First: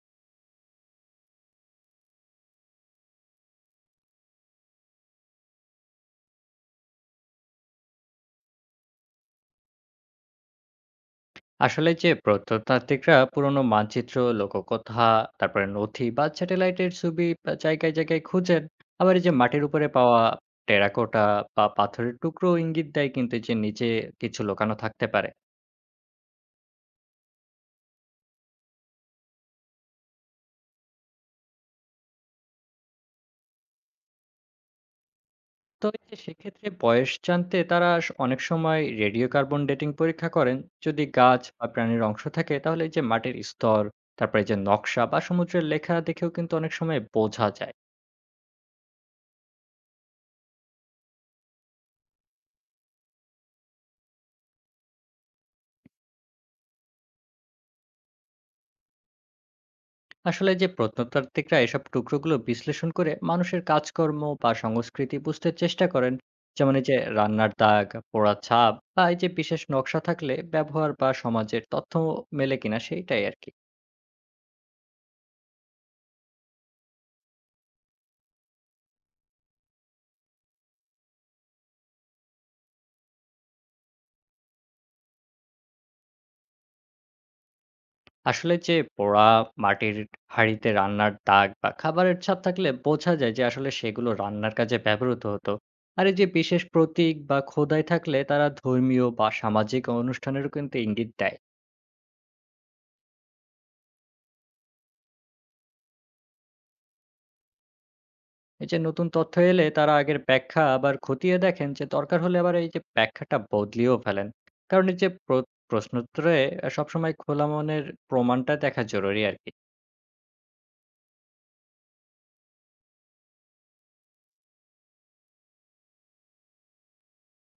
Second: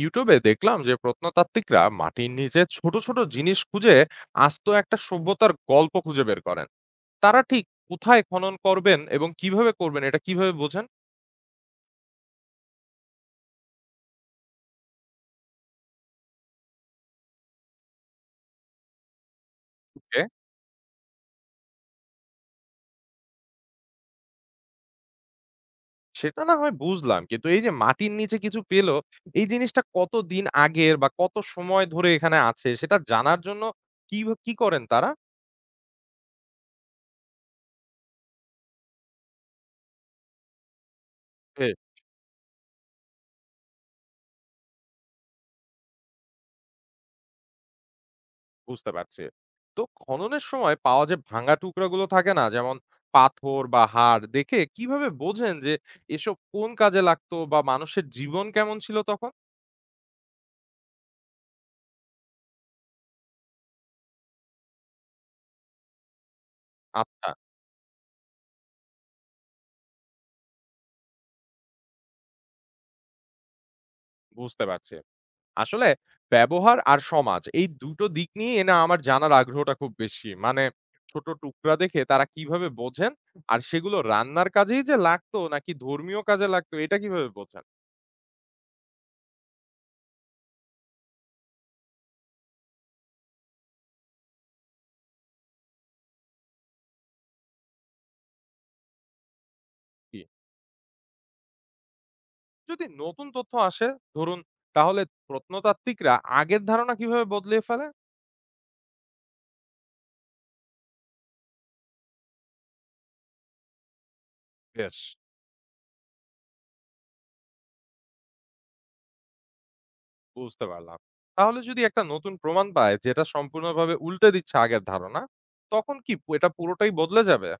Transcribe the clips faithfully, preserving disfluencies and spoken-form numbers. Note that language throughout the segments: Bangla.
ইউটিউবে দেখলাম যে প্রত্নতাত্ত্বিকরা মাটির নিচে ছোট ছোট জিনিস খুঁজে আস্ত একটা সভ্যতার গল্প খুঁজে বের করেন। তারা ঠিক কোথায় খনন করবেন এবং কিভাবে করবেন এটা কিভাবে বোঝেন? আসলে যে প্রত্নতাত্ত্বিকরা পুরনো মানচিত্র, লোককথা, তারপরে নথি বা স্যাটেলাইটের ছবি বা জায়গায় জায়গায় খুঁজেন। আবার এই যে মাটির উপরে ওকে, পাওয়া টেরাকোটা বা পাথরের টুকরো ইঙ্গিত দেয়, কিন্তু যে নিচে কিছু লুকানো থাকতে পারে। সেটা না হয় বুঝলাম কিন্তু এই যে মাটির নিচে কিছু পেলো এই জিনিসটা কত দিন আগের বা কত সময় ধরে এখানে আছে সেটা জানার জন্য কি কি করেন তারা? তো এই যে সেক্ষেত্রে বয়স জানতে তারা স- অনেক সময় রেডিও কার্বন ডেটিং পরীক্ষা করেন। যদি গাছ বা প্রাণীর অংশ থাকে, তাহলে এই যে মাটির স্তর, তারপরে এই যে নকশা বা সমুদ্রের লেখা দেখেও কিন্তু অনেক সময় বোঝা যায়। বুঝতে পারছি। তো খননের সময় পাওয়া যে ভাঙা টুকরাগুলো থাকে না? যেমন পাথর বা হাড় দেখে কিভাবে বোঝেন যে এসব কোন কাজে লাগতো বা মানুষের জীবন কেমন ছিল তখন? আসলে যে প্রত্নতাত্ত্বিকরা এসব টুকরোগুলো বিশ্লেষণ করে মানুষের কাজকর্ম বা সংস্কৃতি বুঝতে চেষ্টা করেন। যেমন এই যে আচ্ছা, রান্নার দাগ, পোড়া ছাপ বা এই যে বিশেষ নকশা থাকলে ব্যবহার বা সমাজের তথ্য মেলে কিনা, সেইটাই আর কি। বুঝতে পারছি। আসলে ব্যবহার আর সমাজ এই দুটো দিক নিয়ে না আমার জানার আগ্রহটা খুব বেশি। মানে ছোট টুকরা দেখে তারা কিভাবে বোঝেন? আর সেগুলো রান্নার কাজেই যে লাগতো নাকি ধর্মীয় কাজে লাগতো এটা কিভাবে বোঝেন? আসলে যে পোড়া মাটির হাঁড়িতে রান্নার দাগ বা খাবারের ছাপ থাকলে বোঝা যায় যে আসলে সেগুলো রান্নার কাজে ব্যবহৃত হতো। আর এই যে বিশেষ প্রতীক বা খোদাই থাকলে তারা ধর্মীয় বা সামাজিক জি। অনুষ্ঠানেরও কিন্তু ইঙ্গিত দেয়। যদি নতুন তথ্য আসে ধরুন, তাহলে প্রত্নতাত্ত্বিকরা আগের ধারণা কিভাবে বদলে ফেলে? এই যে নতুন তথ্য এলে তারা আগের ব্যাখ্যা আবার খতিয়ে দেখেন, যে দরকার হলে আবার এই যে ব্যাখ্যাটা বদলিয়েও ফেলেন। কারণ এই বেশ, যে প্র- প্রশ্নোত্তরে সবসময় খোলা মনের প্রমাণটা দেখা জরুরি আর কি। বুঝতে পারলাম। তাহলে যদি একটা নতুন প্রমাণ পায় যেটা সম্পূর্ণভাবে উল্টে দিচ্ছে আগের ধারণা, তখন কি পু- এটা পুরোটাই বদলে যাবে?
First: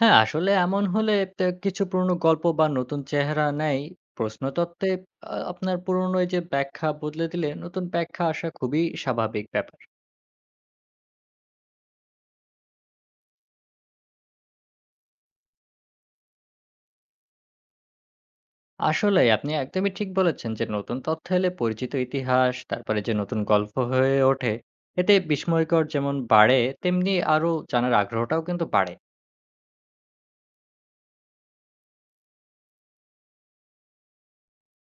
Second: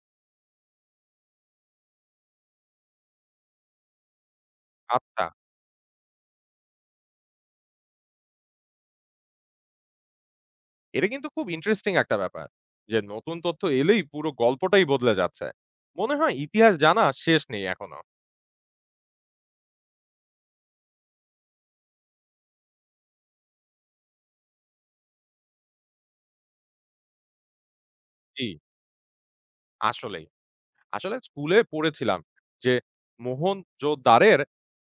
হ্যাঁ, আসলে এমন হলে তে কিছু পুরনো গল্প বা নতুন চেহারা নেয় প্রশ্নতত্ত্বে। আহ, আচ্ছা, আপনার পুরনো এই যে ব্যাখ্যা বদলে দিলে নতুন ব্যাখ্যা আসা খুবই স্বাভাবিক ব্যাপার। এটা কিন্তু খুব ইন্টারেস্টিং একটা ব্যাপার যে নতুন তথ্য এলেই পুরো গল্পটাই বদলে যাচ্ছে। মনে হয় ইতিহাস জানা শেষ নেই এখনো। আসলে আপনি একদমই ঠিক বলেছেন যে নতুন তথ্য এলে পরিচিত ইতিহাস তারপরে যে নতুন গল্প হয়ে ওঠে। এতে বিস্ময়কর যেমন বাড়ে, তেমনি আরো জানার আগ্রহটাও জি, কিন্তু বাড়ে। আসলেই। আসলে স্কুলে পড়েছিলাম যে মোহনজোদাড়োর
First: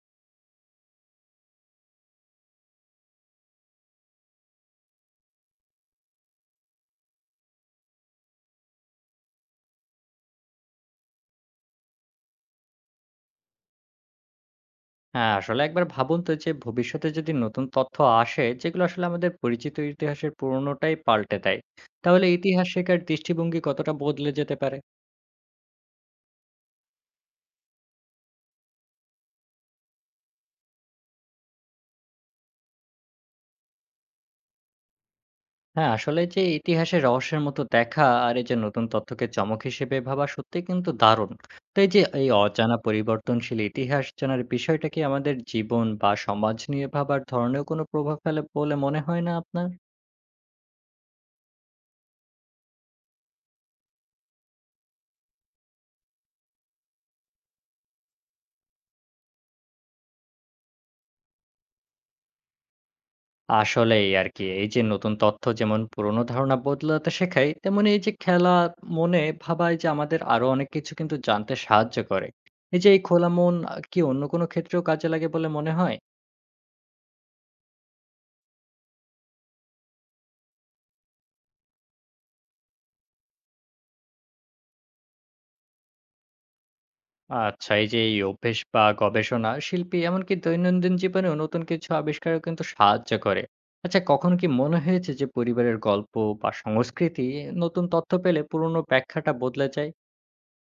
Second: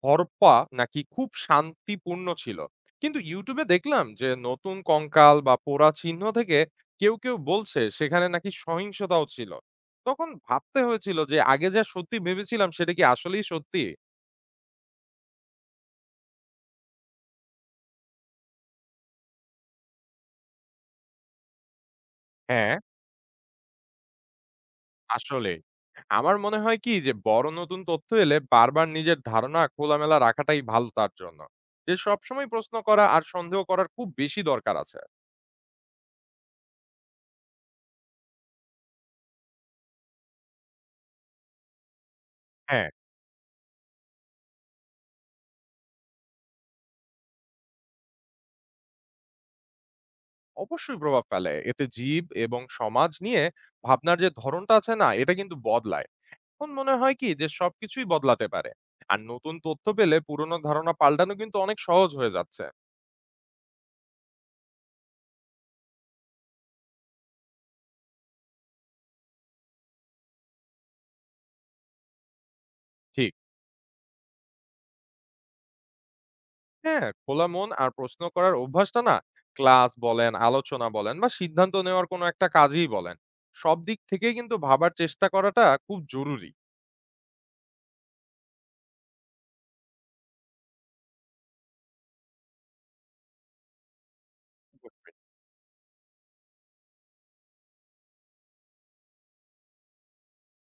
হরপ্পা নাকি খুব শান্তিপূর্ণ ছিল, কিন্তু ইউটিউবে দেখলাম যে নতুন কঙ্কাল বা পোড়া চিহ্ন থেকে কেউ কেউ বলছে সেখানে নাকি সহিংসতাও ছিল। তখন ভাবতে হয়েছিল যে আগে যা সত্যি ভেবেছিলাম সেটা কি আসলেই সত্যি? হ্যাঁ, আসলে একবার ভাবুন তো, যে ভবিষ্যতে যদি নতুন তথ্য আসে যেগুলো আসলে আমাদের পরিচিত ইতিহাসের পুরনোটাই পাল্টে দেয়, তাহলে ইতিহাস হ্যাঁ, শেখার দৃষ্টিভঙ্গি কতটা বদলে যেতে পারে? আসলে আমার মনে হয় কি যে বড় নতুন তথ্য এলে বারবার নিজের ধারণা খোলামেলা রাখাটাই ভালো তার জন্য, যে সবসময় প্রশ্ন করা আর সন্দেহ করার খুব বেশি দরকার আছে। হ্যাঁ, আসলে যে ইতিহাসের রহস্যের মতো দেখা আর এই যে নতুন তথ্যকে চমক হিসেবে ভাবা সত্যিই কিন্তু দারুণ। তো এই যে এই অজানা হ্যাঁ, পরিবর্তনশীল ইতিহাস জানার বিষয়টা কি আমাদের জীবন বা সমাজ নিয়ে ভাবার ধরনেও কোনো প্রভাব ফেলে বলে মনে হয় না আপনার? অবশ্যই প্রভাব ফেলে। এতে জীব এবং সমাজ নিয়ে ভাবনার যে ধরনটা আছে না, এটা কিন্তু বদলায়। তখন মনে হয় কি যে সবকিছুই বদলাতে পারে। আর নতুন তথ্য পেলে পুরনো ধারণা পাল্টানো কিন্তু অনেক সহজ হয়ে যাচ্ছে। আসলেই আরকি। এই যে নতুন তথ্য যেমন পুরনো ধারণা বদলাতে শেখায়, তেমনি এই যে খেলা মনে ভাবা এই যে আমাদের আরো অনেক কিছু কিন্তু জানতে সাহায্য করে। এই যে এই খোলা ঠিক। মন আ কি অন্য কোনো ক্ষেত্রেও কাজে লাগে বলে মনে হয়? হ্যাঁ, খোলা মন আর প্রশ্ন করার অভ্যাসটা না, ক্লাস বলেন, আলোচনা বলেন বা সিদ্ধান্ত নেওয়ার কোনো একটা কাজেই বলেন। সব দিক থেকেই কিন্তু ভাবার চেষ্টা করাটা খুব জরুরি। আচ্ছা, এই যে এই অভ্যেস বা গবেষণা শিল্পী এমনকি দৈনন্দিন জীবনেও নতুন কিছু আবিষ্কারও কিন্তু সাহায্য করে। আচ্ছা, কখনো কি মনে হয়েছে যে পরিবারের গল্প বা সংস্কৃতি নতুন তথ্য পেলে পুরনো ব্যাখ্যাটা বদলে যায়?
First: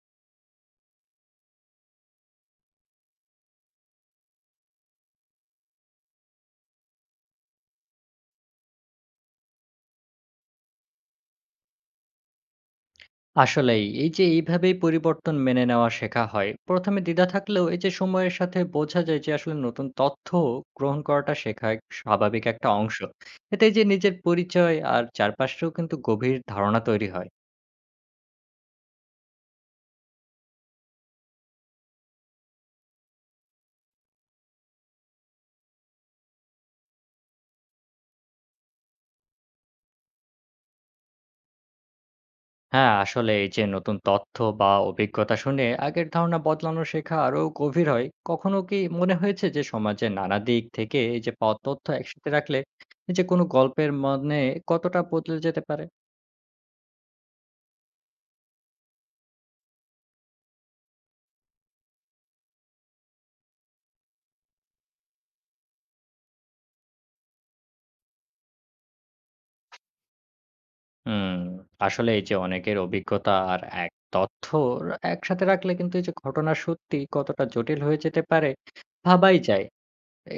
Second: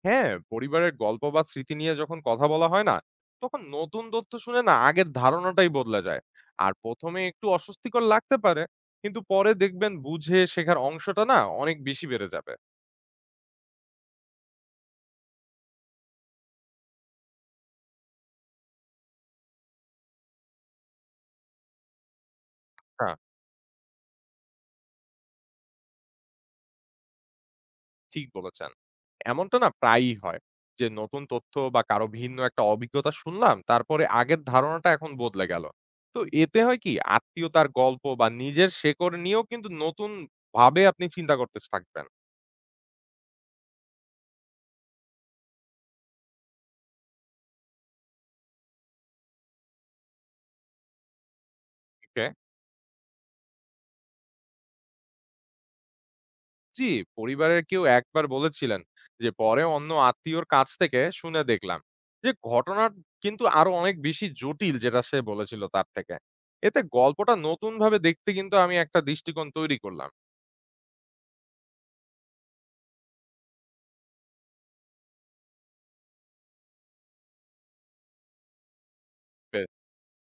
হ্যাঁ, পরিবারের গল্প বা স্মৃতি নিয়ে যখন কথা বলা হয় না, তখন নতুন তথ্য শুনে না আগের ধারণাটাই বদলে যায়। আর প্রথম এ একটু অস্বস্তিকর লাগতে পারে, কিন্তু পরে দেখবেন বুঝে শেখার অংশটা না অনেক বেশি বেড়ে যাবে। আসলেই এই যে এইভাবেই পরিবর্তন মেনে নেওয়া শেখা হয়। প্রথমে দ্বিধা থাকলেও এই যে সময়ের সাথে বোঝা যায় যে আসলে নতুন তথ্য গ্রহণ করাটা শেখা এক স্বাভাবিক একটা অংশ। হ্যাঁ, এতে এই যে নিজের পরিচয় আর চারপাশেও কিন্তু গভীর ধারণা তৈরি হয়। ঠিক বলেছেন। এমনটা না প্রায়ই হয় যে নতুন তথ্য বা কারো ভিন্ন একটা অভিজ্ঞতা শুনলাম, তারপরে আগের ধারণাটা এখন বদলে গেল। তো এতে হয় কি আত্মীয়তার গল্প বা নিজের শেকড় নিয়েও কিন্তু নতুন ভাবে আপনি চিন্তা করতে থাকবেন। হ্যাঁ, আসলে এই যে নতুন তথ্য বা অভিজ্ঞতা শুনে আগের ধারণা বদলানো শেখা আরো গভীর হয়। কখনো কি মনে হয়েছে যে সমাজের নানা দিক থেকে এই যে পাওয়া তথ্য ওকে। একসাথে রাখলে এই যে কোনো গল্পের মানে কতটা বদলে যেতে পারে? জি, পরিবারের কেউ একবার বলেছিলেন যে পরে অন্য আত্মীয়র কাছ থেকে শুনে দেখলাম যে ঘটনা কিন্তু আরো অনেক বেশি জটিল যেটা সে বলেছিল তার থেকে। এতে গল্পটা নতুন ভাবে দেখতে কিন্তু আমি একটা দৃষ্টিকোণ তৈরি করলাম। হুম, আসলে এই যে অনেকের অভিজ্ঞতা আর এক তথ্য একসাথে রাখলে কিন্তু এই যে ঘটনা সত্যি কতটা জটিল হয়ে যেতে পারে ভাবাই বে, যায়।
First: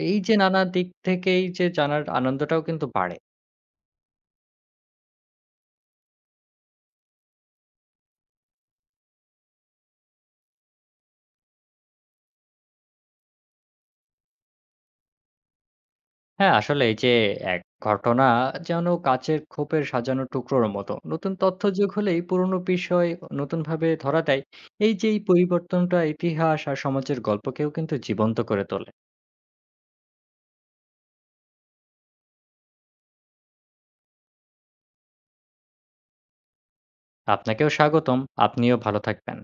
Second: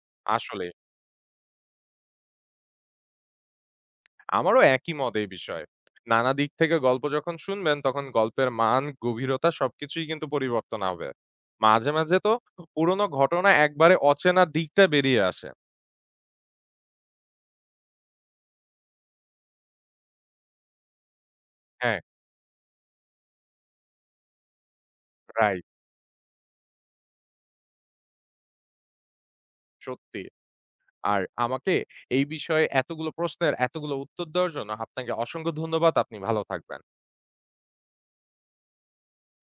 এই যে নানা আসলে দিক থেকেই যে জানার আনন্দটাও কিন্তু বাড়ে। আমারও একই মত এই বিষয়ে। নানা দিক থেকে গল্প যখন শুনবেন তখন গল্পের মান, গভীরতা সবকিছুই কিন্তু পরিবর্তন হবে। মাঝে, মাঝে তো পুরনো ঘটনা একবারে অচেনা দিকটা বেরিয়ে আসে। হ্যাঁ, আসলে এই যে এক ঘটনা যেন কাচের খোপের সাজানো টুকরোর মতো। নতুন তথ্য যোগ হ্যাঁ, হলেই পুরনো বিষয় নতুনভাবে ধরা দেয়। এই যে এই রাইট, পরিবর্তনটা ইতিহাস আর সমাজের গল্পকেও কিন্তু জীবন্ত করে তোলে। সত্যি। আর আমাকে এই বিষয়ে এতগুলো প্রশ্নের এতগুলো উত্তর দেওয়ার জন্য আপনাকে অসংখ্য ধন্যবাদ। আপনি ভালো থাকবেন। আপনাকেও স্বাগতম। আপনিও ভালো থাকবেন।